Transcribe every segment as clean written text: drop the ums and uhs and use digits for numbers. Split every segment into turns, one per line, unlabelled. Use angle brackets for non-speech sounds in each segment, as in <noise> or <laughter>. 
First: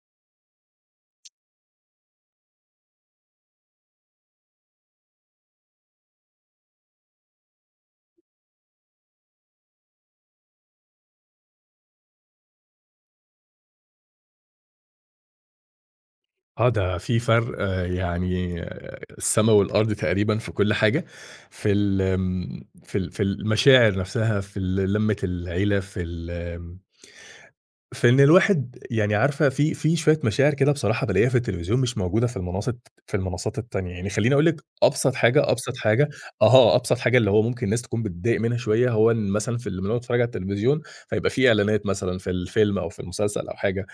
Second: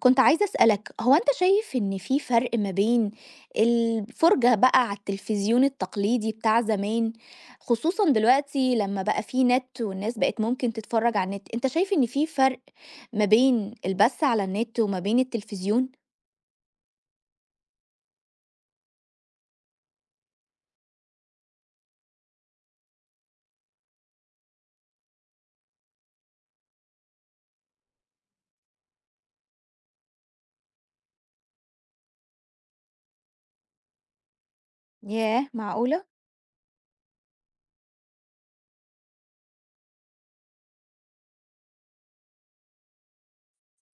كنت عايزة أسألك هو أنت شايف إن في فرق ما بين الفرجة بقى على التلفزيون التقليدي بتاع زمان، خصوصًا دلوقتي لما بقى في نت والناس بقت ممكن تتفرج على النت، أنت شايف إن في فرق ما بين البث على النت وما بين التلفزيون؟
آه، ده في فرق يعني السما والأرض تقريبًا في كل حاجة. في المشاعر نفسها، في ال لمّة العيلة. في ال آم، فإن الواحد يعني عارفة في شوية مشاعر كده بصراحة بالاقيها في التلفزيون مش موجودة في المنصات التانية. يعني خلّيني أقول لِك أبسط
ياه!
حاجة، أبسط
معقولة؟
حاجة. أها، أبسط حاجة اللي هو ممكن الناس تكون بتضايق منها شوية، هو إن مثلًا في اللي بنقعد نتفرّج على التلفزيون فيبقى في إعلانات مثلًا في الفيلم أو في المسلسل أو حاجة.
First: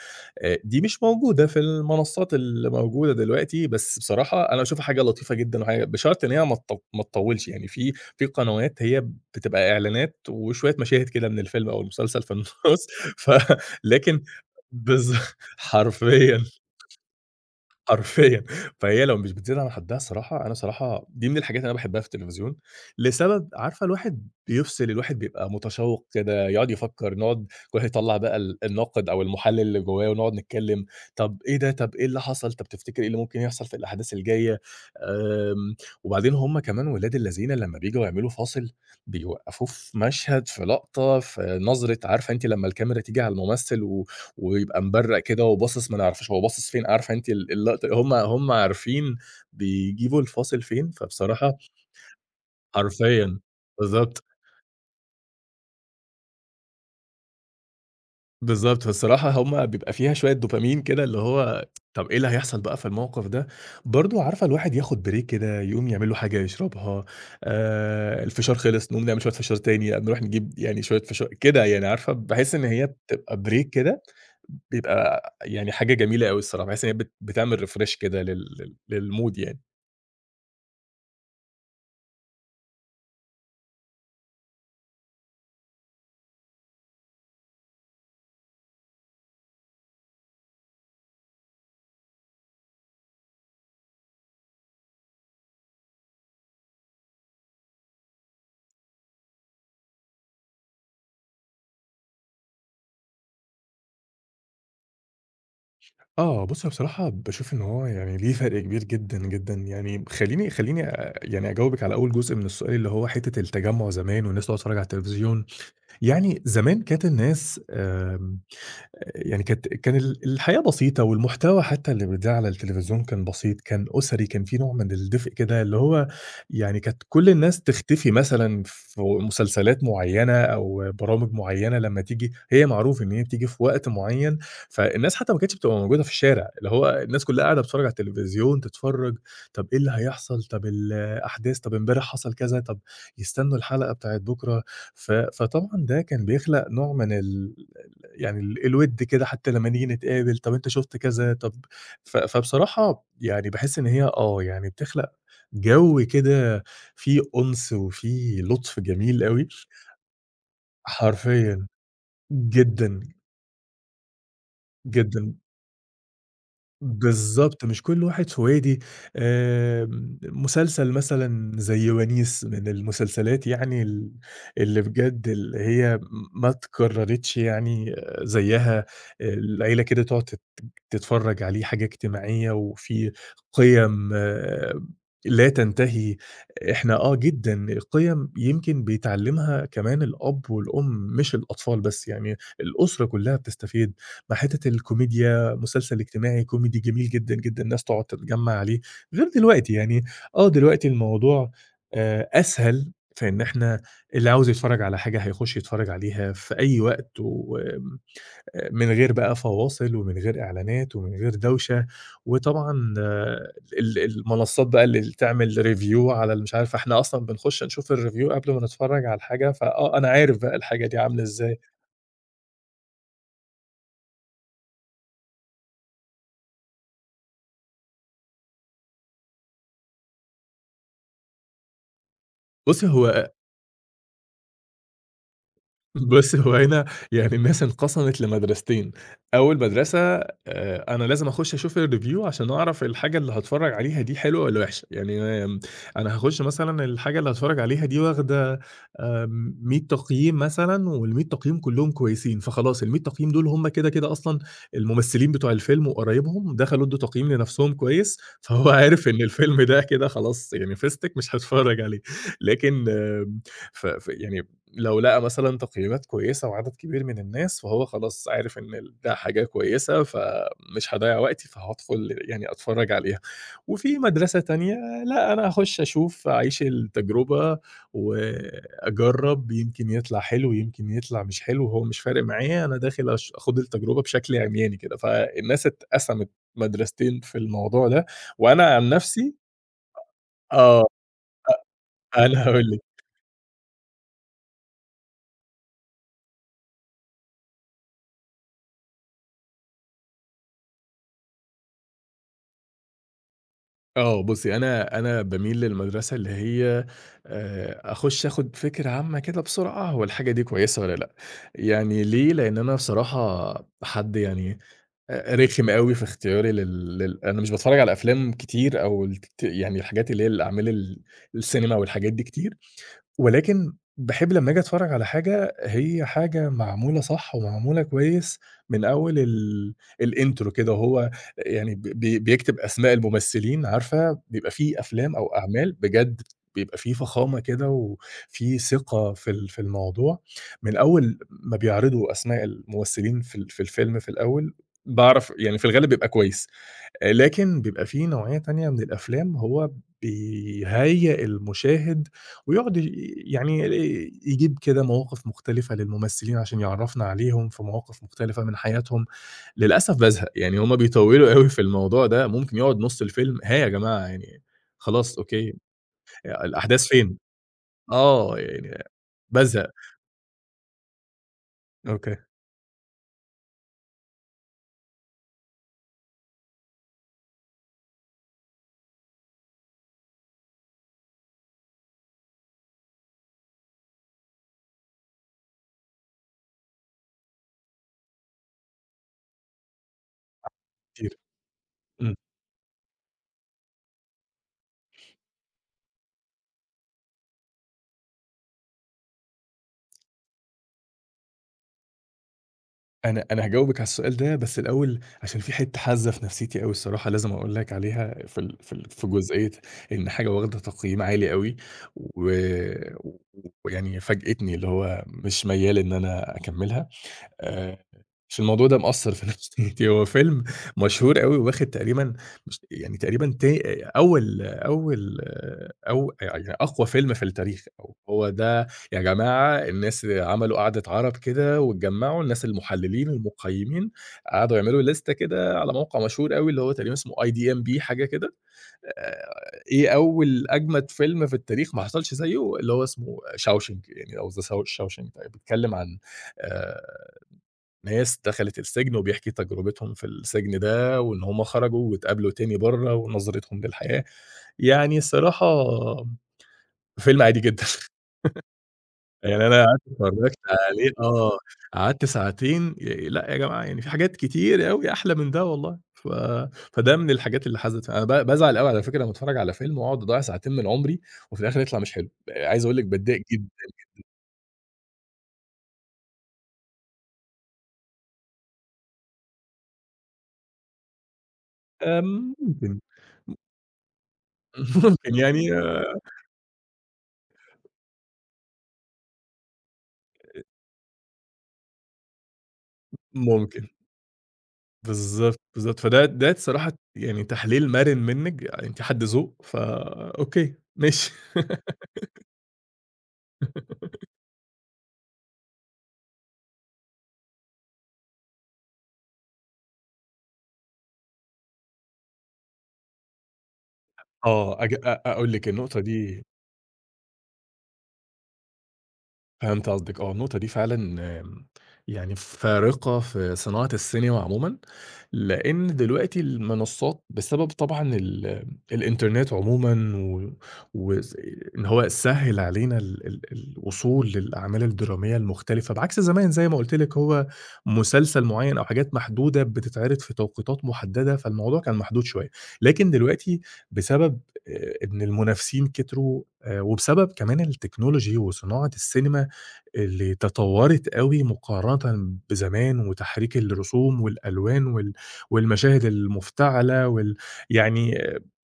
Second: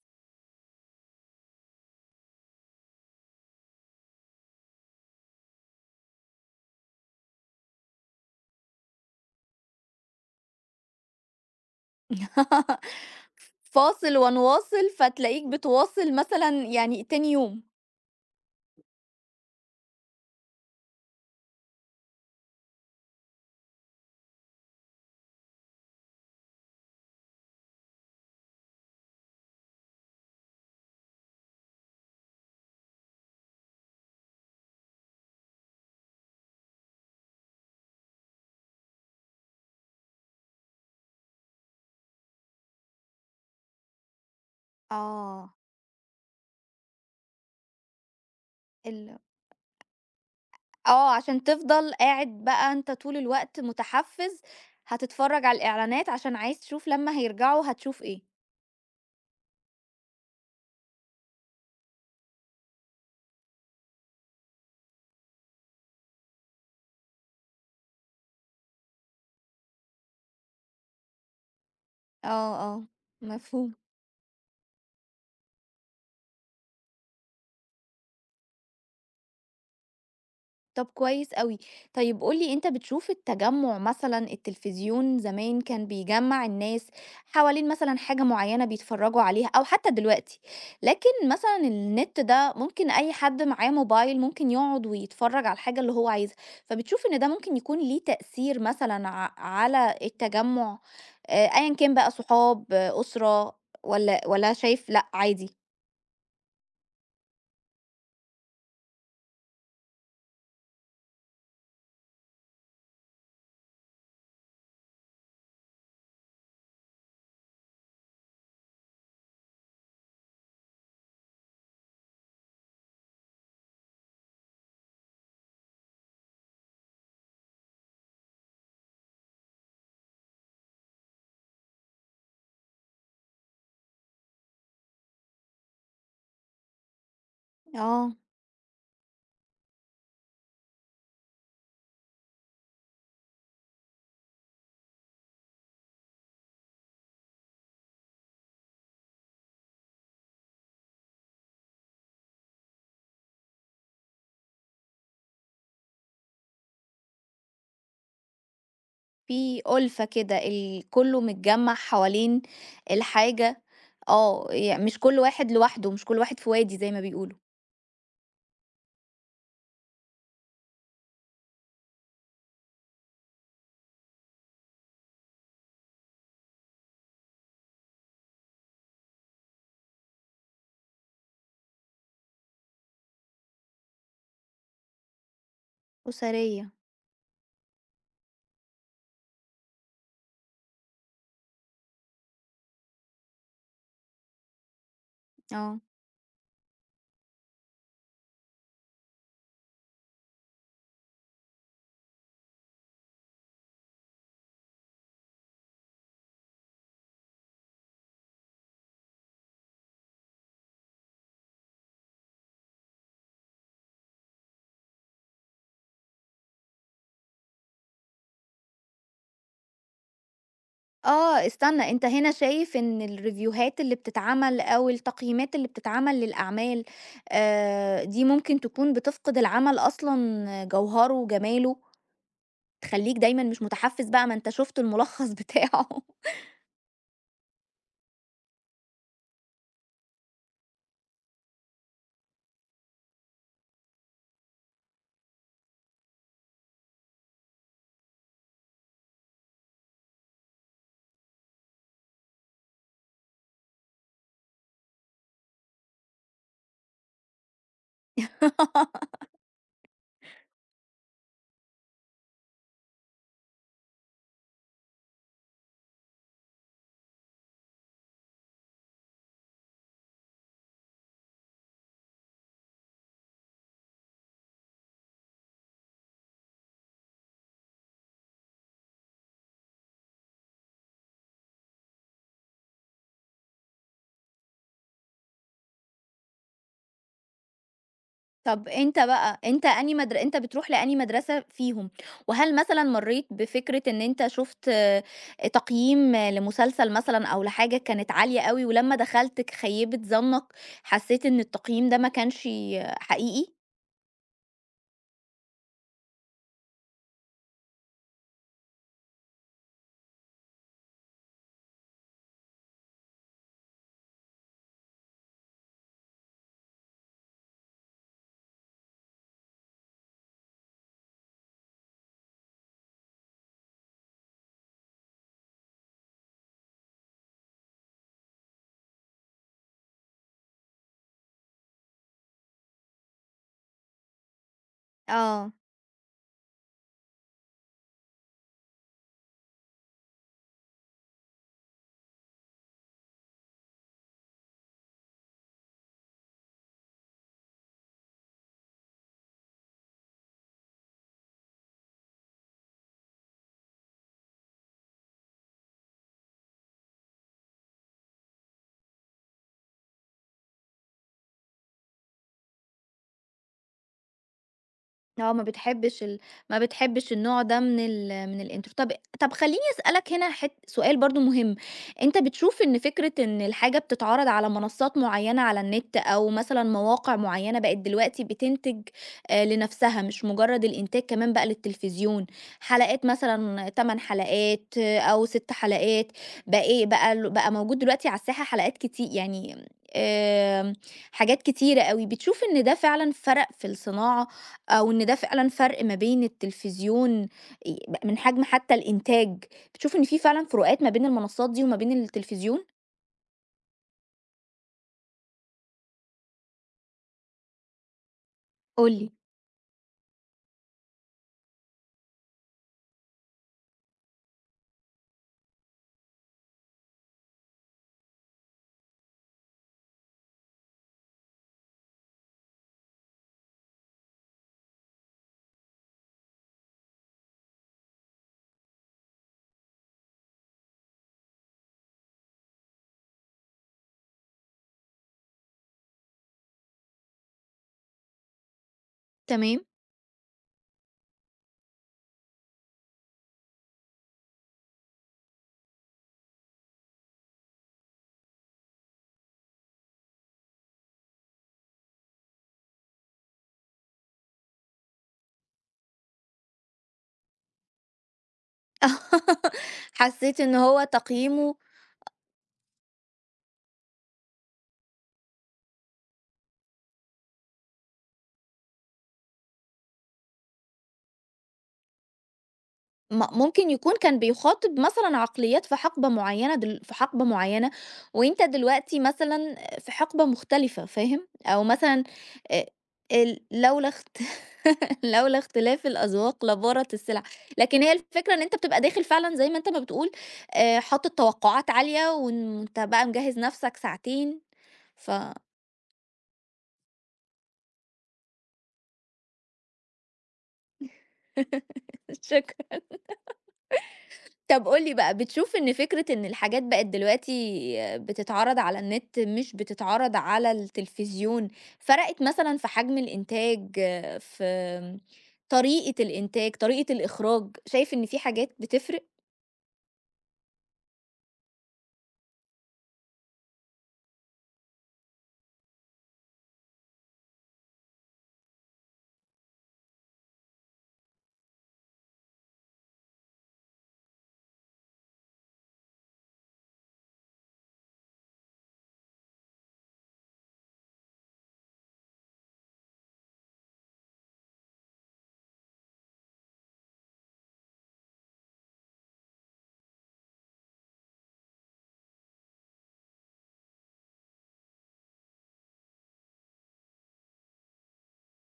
دي مش موجودة في المنصات اللي موجودة دلوقتي، بس بصراحة أنا باشوفها حاجة لطيفة جدًا وحاجة بشرط إن هي ما تطوّلش. يعني في قنوات هي بتبقى إعلانات وشوية مشاهد كده من الفيلم أو المسلسل في
<laughs>
النُص. <laughs> ف
فاصل
لكن
ونواصل
بالض
فتلاقيك
<laughs>
بتواصل
حرفيًا،
مثلًا يعني تاني يوم.
حرفيًا. فهي لو مش بتزيد عن حدها، الصراحة أنا صراحة دي من الحاجات اللي أنا باحبها في التلفزيون، لسبب عارفة الواحد بيفصل، الواحد بيبقى متشوق كده، يقعد يفكّر، نقعد كل واحد يطلّع بقى الناقد أو المحلل اللي جوّاه ونقعد نتكلّم. طب إيه ده، طب إيه اللي حصل، طب تفتكر إيه اللي ممكن يحصل في الأحداث الجاية؟ آمم، وبعدين هم كمان ولاد الذين لمّا بييجوا يعملوا فاصل، بيوقّفوه في مشهد، في لقطة، في نظرة. عارفة أنتِ لمّا الكاميرا تيجي على الممثل ويبقى مبرّق كده
آه،
وباصص، ما نعرفش هو باصص فين، عارفة أنتِ اللقطة هم عارفين
ال
بيجيبوا الفاصل فين.
آه، عشان
فبصراحة
تفضل قاعد بقى أنت طول
حرفيًا
الوقت
بالضبط،
متحفّز، هتتفرّج على الإعلانات عشان عايز تشوف لمّا هيرجعوا هتشوف إيه.
بالضبط. فالصراحة هم بيبقى فيها شوية دوبامين كده، اللي هو طَب إيه اللي هيحصل بقى في الموقف ده؟ برضه عارفة الواحد ياخد بريك كده، يقوم يعمل له حاجة يشربها. الفشار خلص، نقوم نعمل شوية فشار تاني، نروح نجيب يعني شوية فشا كده يعني عارفة،
آه،
باحس إن
آه،
هي بتبقى بريك
مفهوم.
كده. بيبقى يعني حاجة جميلة أوي الصراحة، باحس إن هي بتعمل refresh كده لل لل للMood يعني.
طب كويس أوي. طيب قُل لي، أنت بتشوف التجمُّع مثلًا، التلفزيون زمان كان بيجمّع الناس حوالين مثلًا حاجة معيّنة بيتفرّجوا عليها أو حتى دلوقتي، لكن مثلًا النت ده ممكن أي حد معاه موبايل ممكن يقعد ويتفرّج على الحاجة اللي هو عايزها، فبتشوف إن ده ممكن يكون ليه تأثير مثلًا على التجمُّع، أيًا كان بقى صحاب، آه، أسرة، والّا شايف لأ عادي؟
آه، بُص أنا بصراحة باشوف إن هو يعني ليه فرق كبير جدًا، جدًا. يعني خلّيني يعني أجاوبِك على أول جزء من السؤال اللي هو حتّة التجمُّع زمان والناس تقعد تتفرج على التلفزيون. يعني زمان كانت الناس، يعني كان الحياة بسيطة، والمحتوى حتى اللي بيتذاع على التلفزيون كان بسيط، كان أسري، كان في نوع من الدفء كده، اللي هو يعني كانت كل الناس تختفي مثلًا في مسلسلات معيّنة أو برامج معيّنة لمّا تيجي، هي معروف إن هي بتيجي في وقت معيّن. فالناس حتى ما كانتش بتبقى موجودة في الشارع، اللي هو الناس كلها قاعدة بتتفرّج على
آه.
التلفزيون، تتفرّج. طب إيه اللي هيحصل، طب الأحداث، طب امبارح حصل كذا، طب يستنوا الحلقة بتاعة بُكرة. فطبعًا ده كان بيخلق نوع من يعني الوِد كده حتى لمّا نيجي نتقابل، طَب أنت شُفت كذا، طَب. فبصراحة يعني باحس إن هي آه، يعني بتخلق جو كده فيه أُنس وفيه لطف جميل أوي.
في ألفة كده، كلّه
حرفيًا،
متجمّع حوالين
جدًا،
الحاجة. آه، مش كل
جدًا.
واحد لوحده، مش كل واحد في وادي زي ما بيقولوا.
بالضبط، مش كل واحد سويدي. مسلسل مثلًا زي ونيس من المسلسلات يعني اللي بجد اللي هي ما اتكررتش يعني، آه، زيّها. آه، العيلة كده تقعد تتفرّج عليه، حاجة اجتماعية وفي قِيَم آه، لا تنتهي.
أسرية.
إحنا آه جدًا، القِيَم يمكن بيتعلّمها كمان الأب والأم مش الأطفال بس، يعني الأسرة كلّها بتستفيد مع حتّة الكوميديا.
آه.
مسلسل اجتماعي كوميدي جميل جدًا، جدًا، الناس تقعد تتجمّع عليه. غير دلوقتي يعني، آه، دلوقتي الموضوع أسهل في إن إحنا اللي عاوز يتفرّج على حاجة هيخُش يتفرّج عليها في أي وقت من غير بقى فواصل ومن غير إعلانات ومن غير دوشة. وطبعًا آه، المنصّات بقى اللي تعمل review على اللي مش عارف، إحنا أصلًا بنخُش نشوف الreview قبل ما نتفرّج على الحاجة. فآه أنا عارف بقى الحاجة دي عاملة
آه،
إزاي.
استنى، أنت هنا شايف إن الريفيوهات اللي بتتعمل أو التقييمات اللي بتتعمل للأعمال دي ممكن تكون بتفقد العمل أصلًا جوهره وجماله،
بُصّي،
تخلّيك
هو
دايمًا مش متحفّز بقى، ما أنت شُفت الملخّص بتاعه.
هنا يعني الناس انقسمت لمدرستين. أول مدرسة، أنا لازم أخُش أشوف الreview عشان أعرف الحاجة اللي هاتفرّج عليها دي حلوة والّا وِحشة. يعني أنا هاخُش مثلًا الحاجة اللي هاتفرّج عليها دي واخدة 100 تقييم مثلًا، وال100 تقييم كلّهم كويسين، فخلاص ال100 تقييم دول هم كده، كده أصلًا الممثلين بتوع الفيلم وقرايبهم دخلوا ادّوا تقييم لنَفْسهم كويس، <laughs> فهو
<laughs>
عارف إن الفيلم ده كده خلاص يعني فِسْتِك مش هاتفرّج عليه. لكن ف ف يعني لو لقى مثلًا تقييمات كويسة وعدد كبير من الناس، فهو خلاص عارف إن ده حاجة كويسة، فمش هاضيّع وقتي، فهادخل يعني أتفرّج عليها. وفي مدرسة تانية، لأ، أنا هاخش أشوف، أعيش التجربة وأجرّب، يمكن يطلع حلو، يمكن يطلع مش حلو، هو مش فارق معايا، أنا داخل آخُد التجربة بشكل عمياني كده. فالناس اتقسمت مدرستين في الموضوع ده، وأنا
طب
عن
أنت
نَفْسي
بقى، أنت أنهي مدر أنت بتروح
آه،
لأنهي مدرسة فيهم؟
<laughs> أنا
وهل
هاقول
مثلًا
لِك.
مرّيت بفكرة إن أنت شُفت تقييم لمسلسل مثلًا أو لحاجة كانت عالية أوي، ولمّا دخلت خيّبِت ظنّك، حسّيت إن التقييم ده ما كانش حقيقي؟
آه، بُصّي، أنا باميل للمدرسة اللي هي أخُش آخُد فكرة عامة كده بسرعة هو الحاجة دي كويسة والّا لأ. يعني ليه، لإن أنا بصراحة حد يعني رخم أوي في اختياري لل لل أنا مش باتفرّج على أفلام كتير أو يعني الحاجات اللي هي الأعمال السينما والحاجات دي كتير. ولكن باحب لمّا آجي أتفرّج على حاجة، هي حاجة معمولة صح ومعمولة كويس من أول الintro كده، وهو يعني ب بي بيكتب أسماء الممثلين عارفة، بيبقى في أفلام أو
آه.
أعمال بجد بيبقى في فخامة كده وفي ثقة في الموضوع، من أول ما بيعرضوا أسماء الممثلين في الفيلم في الأول، باعرف يعني في الغالب بيبقى كويس. لكن بيبقى في نوعية تانية من الأفلام هو بيهيّأ المشاهد ويقعد يعني يجيب كده مواقف مختلفة للممثلين عشان يعرّفنا عليهم في مواقف مختلفة من حياتهم. للأسف بازهق، يعني هم بيطوّلوا أوي في الموضوع ده، ممكن يقعد نُص الفيلم، ها يا جماعة يعني خلاص
آه،
أوكي،
ما
الأحداث
بتحبش
فين؟
النوع ده من
آه،
من الintro.
يعني
طب خلّيني
بازهق.
أسألك هنا سؤال برضه مهم،
أوكي،
أنت بتشوف إن فكرة إن الحاجة بتتعرض على منصات معيّنة على النت أو مثلًا مواقع معيّنة، بقت دلوقتي بتنتج لنفسها، مش مجرّد الإنتاج كمان بقى للتلفزيون، حلقات مثلًا 8 حلقات، أو 6 حلقات، بقى إيه بقى بقى موجود دلوقتي على الساحة، حلقات يعني، آمم،
كتير.
حاجات كتيرة أوي،
إمم.
بتشوف إن ده فعلًا فرق في الصناعة، وإن ده فعلًا فرق ما بين التلفزيون آآ من حجم حتى الإنتاج، بتشوف إن في فعلًا فروقات ما بين المنصات دي وما بين التلفزيون؟
أنا هاجاوبِك على السؤال ده، بس الأول عشان في حتّة حازة في نفسيتي أوي الصراحة لازم أقول لك عليها
قُل
في
لي.
جزئية إن حاجة واخدة تقييم عالي أوي، و ويعني فاجأتني اللي هو مش ميّال إن أنا أكمّلها. آآ، مش الموضوع ده مأثّر في <laughs> نفسيتي، هو فيلم مشهور أوي وواخد تقريبًا، مش يعني تقريبًا أول، أو يعني أقوى فيلم في التاريخ، أو هو ده يا جماعة. الناس عملوا قعدة عَرَب كده واتجمّعوا، الناس المحللين المقيّمين قعدوا يعملوا ليستة كده على موقع مشهور أوي اللي هو تقريبًا اسمه IDMB حاجة كده. آآ،
تمام.
إيه أول أجمد فيلم في التاريخ ما حصلش زيه، اللي هو اسمه Shawshank يعني أو The Shawshank، بيتكلّم عن آآ ناس دخلت السجن وبيحكي تجربتهم في السجن ده، وإن هُم خرجوا واتقابلوا تاني برّه ونظرتهم للحياة. يعني الصراحة فيلم عادي جدًا. <laughs> يعني
<laughs>
أنا قعدت اتفرّجت
حسيت إن هو
عليه آه،
تقييمه
قعدت ساعتين لأ يا جماعة يعني في حاجات كتير أوي أحلى من ده والله. فده من الحاجات اللي حَزِّت، أنا بازعل أوي على فكرة لمّا اتفرّج على فيلم واقعد أضيّع ساعتين من عمري وفي الآخر يطلع مش حلو، عايز أقول لِك باتضايق
م
جدًا.
ممكن يكون كان بيخاطب مثلًا عقليات في حقبة معيّنة، في حقبة معيّنة، وأنت دلوقتي مثلًا في حقبة مختلفة، فاهم؟ أو مثلًا
آمم،
آآ
ممكن،
ال لولا اخت
<laughs>
<laughs>
ممكن
لولا
يعني
اختلاف
آه،
الأذواق لبارت السلع، لكن هي الفكرة إن أنت بتبقى داخل فعلًا زي ما أنت ما بتقول، حاطط توقعات عالية وأنت بقى مجهّز
ممكن.
نفْسك ساعتين، ف
بالضبط، بالضبط. ده الصراحة يعني تحليل مرن منِّك، يعني أنتِ حد ذوق، فأوكي، ماشي. <laughs>
<laughs> شكرًا. طب قُل لي بقى، بتشوف إن فكرة إن الحاجات بقت دلوقتي بتتعرض على النت مش بتتعرض على التلفزيون، فرقت مثلًا في حجم الإنتاج، في
آه، أج
آمم،
أ أقول لِك النقطة
طريقة
دي.
الإنتاج، طريقة الإخراج، شايف إن في حاجات بتفرق؟
فهمت قصدِك آه، النقطة دي فعلًا آمم، يعني فارقة في صناعة السينما عمومًا، لإن دلوقتي المنصات بسبب طبعًا الإنترنت عمومًا وس إن هو سهّل علينا ال ال الوصول للأعمال الدرامية المختلفة، بعكس زمان زي ما قُلت لِك هو مسلسل معيّن أو حاجات محدودة بتتعرض في توقيتات محددة، فالموضوع كان محدود شوية. لكن دلوقتي بسبب إن المنافسين كتروا، وبسبب كمان التكنولوجي وصناعة السينما اللي تطوّرت أوي مقارنةً بزمان، وتحريك الرسوم والألوان والمشاهد المفتعلة يعني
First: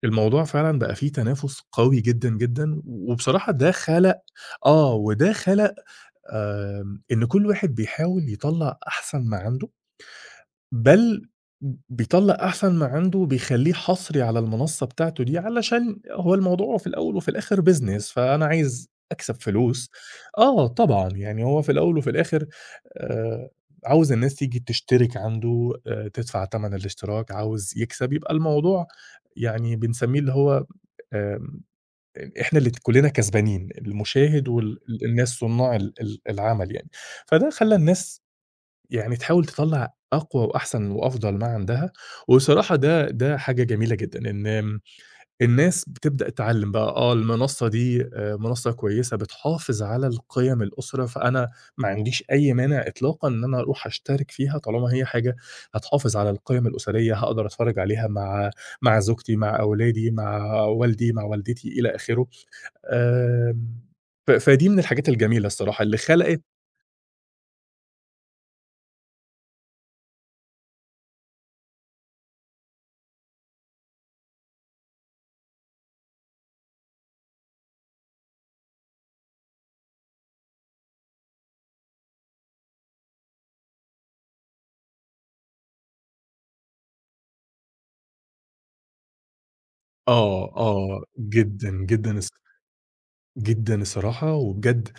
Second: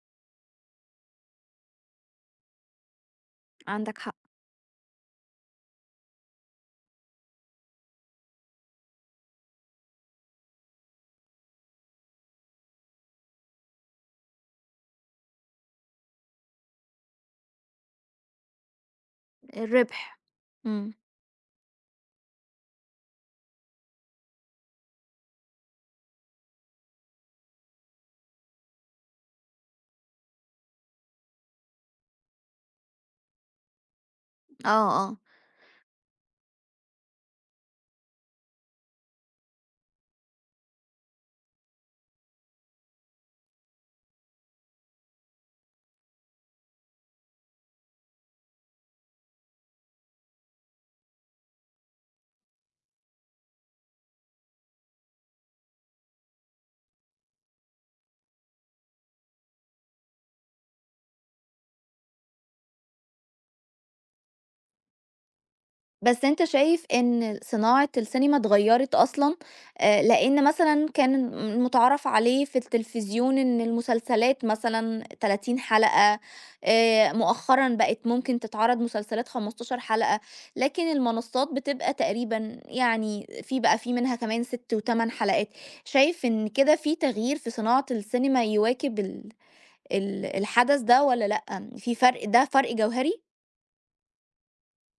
الموضوع فعلًا بقى فيه تنافس قوي جدًا، جدًا. وبصراحة ده
عندك حق.
خَلَق، آه، وده خَلَق إن كل واحد بيحاول يطلّع أحسن ما عنده، بل بيطلّع أحسن ما عنده، بيخلّيه حصري على المنصة بتاعته دي، علشان هو الموضوع في الأول وفي الآخر business، فأنا عايز أكسب فلوس.
الربح.
آه
إمم.
طبعًا، يعني هو في الأول وفي الآخر آآ، عاوز الناس تيجي تشترك عنده، تدفع تمن الاشتراك، عاوز يكسب، يبقى الموضوع يعني بنسميه اللي هو آمم، إحنا اللي كلّنا كسبانين، المشاهد
آه، آه.
الناس صُنّاع ال ال العمل يعني. فده خلّى الناس يعني تحاول تطلّع أقوى وأحسن وأفضل ما عندها، وبصراحة ده حاجة جميلة جدًا، إن الناس بتبدأ تتعلّم بقى آه، المنصة دي منصة كويسة بتحافظ على القيم الأسرة، فأنا ما عنديش أي مانع إطلاقًا إن أنا أروح أشترك فيها طالما هي حاجة هتحافظ على القيم الأسرية، هاقدر أتفرّج عليها مع زوجتي، مع أولادي، مع والدي، مع والدتي، إلى آخره. آمم، فدي من الحاجات الجميلة الصراحة اللي
بس
خلقت.
أنت شايف إن صناعة السينما اتغيّرت أصلًا، لإن مثلًا كان المُتعارف عليه في التلفزيون إن المسلسلات مثلًا 30 حلقة، مؤخرًا بقت ممكن تتعرض مسلسلات 15 حلقة، لكن المنصات بتبقى تقريبًا يعني في منها كمان 6 و8 حلقات، شايف إن كده في تغيير في صناعة السينما يواكب ال ال
آه،
الحدث ده
آه،
والّا لأ،
جدًا،
في
جدًا
فرق ده فرق جوهري؟
جدًا الصراحة، وبجد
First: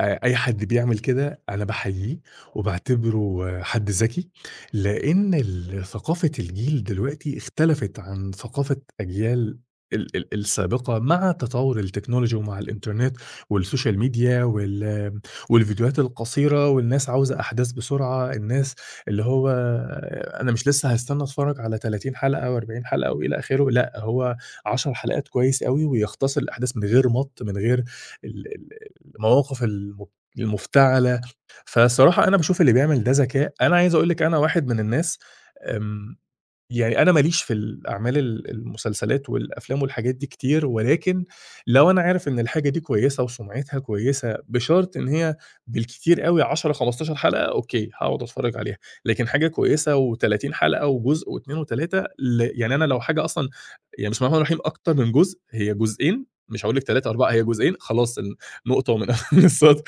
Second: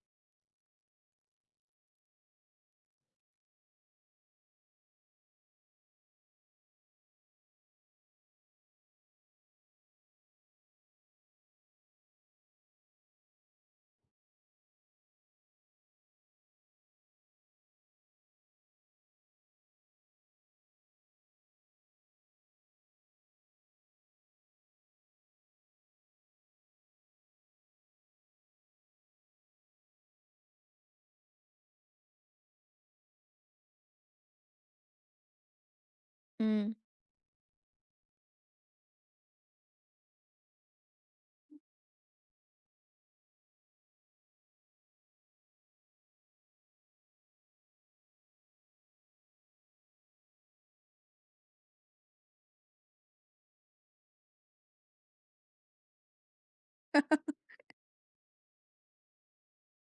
أي حد بيعمل كده أنا باحييه وباعتبره حد ذكي، لإن ثقافة الجيل دلوقتي اختلفت عن ثقافة أجيال ال ال السابقة مع تطور التكنولوجي ومع الإنترنت والسوشيال ميديا والفيديوهات القصيرة والناس عاوزة أحداث بسرعة. الناس اللي هو آه، أنا مش لسه هاستنى أتفرج على 30 حلقة و40 حلقة وإلى آخره، لأ هو 10 حلقات كويس أوي ويختصر الأحداث من غير مَط، من غير ال ال المواقف المفتعلة. فالصراحة أنا باشوف اللي بيعمل ده ذكاء، أنا عايز أقول لِك أنا واحد من الناس آمم
إمم.
يعني أنا ما ليش في الأعمال المسلسلات والأفلام والحاجات دي كتير، ولكن لو أنا عارف إن الحاجة دي كويسة وسُمعتها كويسة بشرط إن هي بالكتير أوي 10، 15 حلقة أوكي، هاقعد أتفرّج عليها، لكن حاجة كويسة و30 حلقة وجزء و2 و3 يعني أنا لو حاجة أصلًا يعني بسم الله الرحمن الرحيم أكتر من جزء، هي جزئين مش هاقول لِك 3، 4، هي جزئين خلاص. نقطة ومن <laughs> أول السطر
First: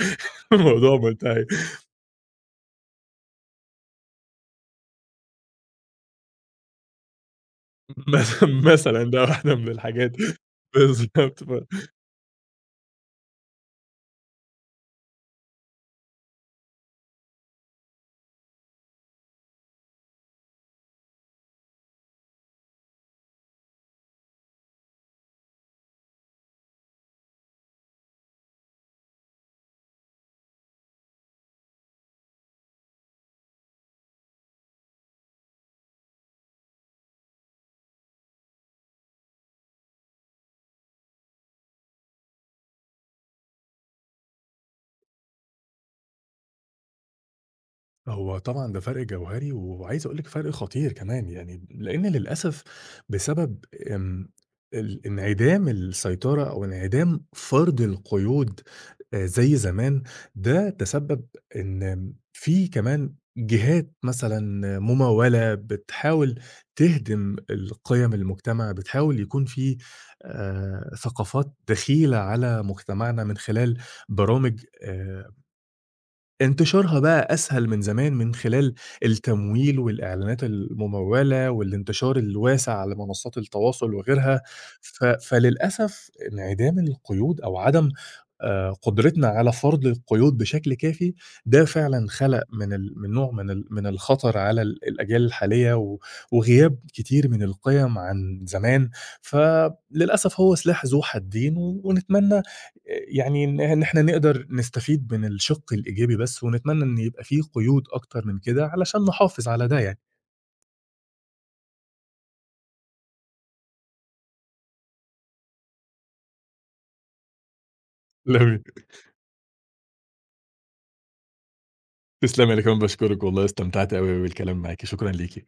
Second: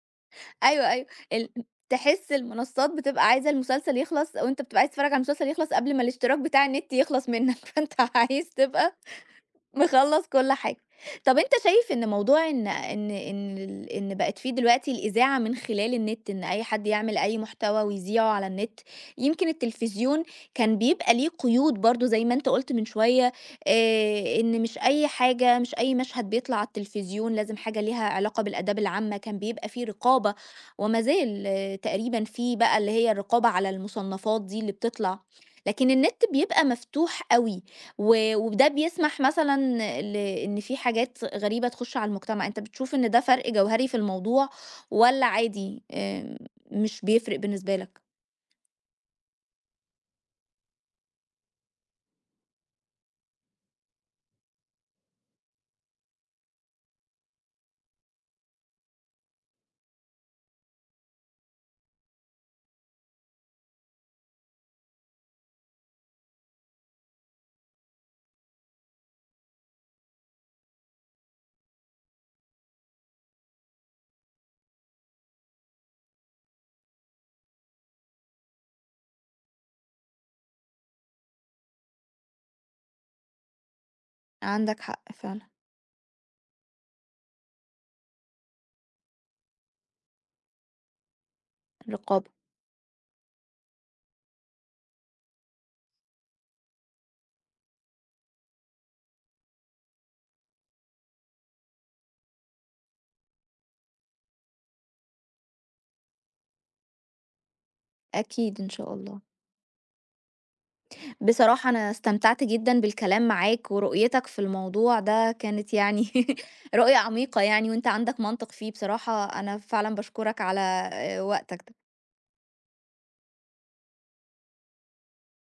أيوه،
الموضوع
أيوه،
منتهي.
ال تحس المنصات بتبقى عايزة المسلسل يخلص وأنت بتبقى عايز تتفرّج على المسلسل يخلص قبل ما الاشتراك بتاع النت يخلص منّك، <laughs> فأنت
<laughs>
عايز تبقى
مثلًا ده واحدة من الحاجات
مخلّص كل حاجة. طَب
بالضبط.
أنت شايف إن موضوع إن بقت في دلوقتي الإذاعة من خلال النت، إن أي حد يعمل أي محتوى ويذيعه على النت، يمكن التلفزيون كان بيبقى ليه قيود برضه زي ما أنت قُلت من شوية، إن مش أي حاجة، مش أي مشهد بيطلع على التلفزيون، لازم حاجة ليها علاقة بالآداب العامة، كان بيبقى في رقابة، وما زال تقريبًا في بقى اللي هي الرقابة على المُصنّفات دي اللي بتطلع، لكن النت بيبقى مفتوح أوي. وده بيسمح مثلًا إن في حاجات غريبة تخُش على المجتمع، أنت بتشوف إن ده فرْق جوهري في الموضوع والّا عادي، مش بيفرق بالنسبة لك؟
هو طبعًا ده فرق جوهري، وعايز أقول لِك فرق خطير كمان يعني، لإن للأسف بسبب آمم انعدام السيطرة أو انعدام فرض القيود زي زمان، ده تسبب إن في كمان جهات مثلًا ممولة بتحاول تهدم القيم المجتمع، بتحاول يكون في ثقافات دخيلة على مجتمعنا من خلال برامج انتشارها بقى أسهل من زمان من خلال التمويل والإعلانات الممولة والانتشار الواسع على منصات التواصل وغيرها.
عندك حق فعلًا.
فللأسف انعدام القيود أو عدم قدرتنا على فرض القيود بشكل كافي، ده فعلًا
الرقابة.
خلق من نوع من الخطر على الأجيال الحالية وغياب كتير من القيم عن زمان. فللأسف هو سلاح ذو حدين، و... ونتمنى يعني إن إن إحنا نقدر نستفيد من الشِق الإيجابي بس، ونتمنى إن يبقى في قيود أكتر من
أكيد
كده
إن شاء
علشان
الله.
نحافظ على ده يعني.
بصراحة أنا استمتعت جدًا بالكلام معاك، ورؤيتك في الموضوع ده كانت يعني <laughs> رؤية عميقة يعني، وأنت عندك
<laughs>
منطق
لمي،
فيه، بصراحة أنا فعلًا باشكرك على وقتك ده.
تسلمي، أنا كمان باشكرِك والله استمتعت أوي بالكلام معاكِ، شكرًا ليكِ.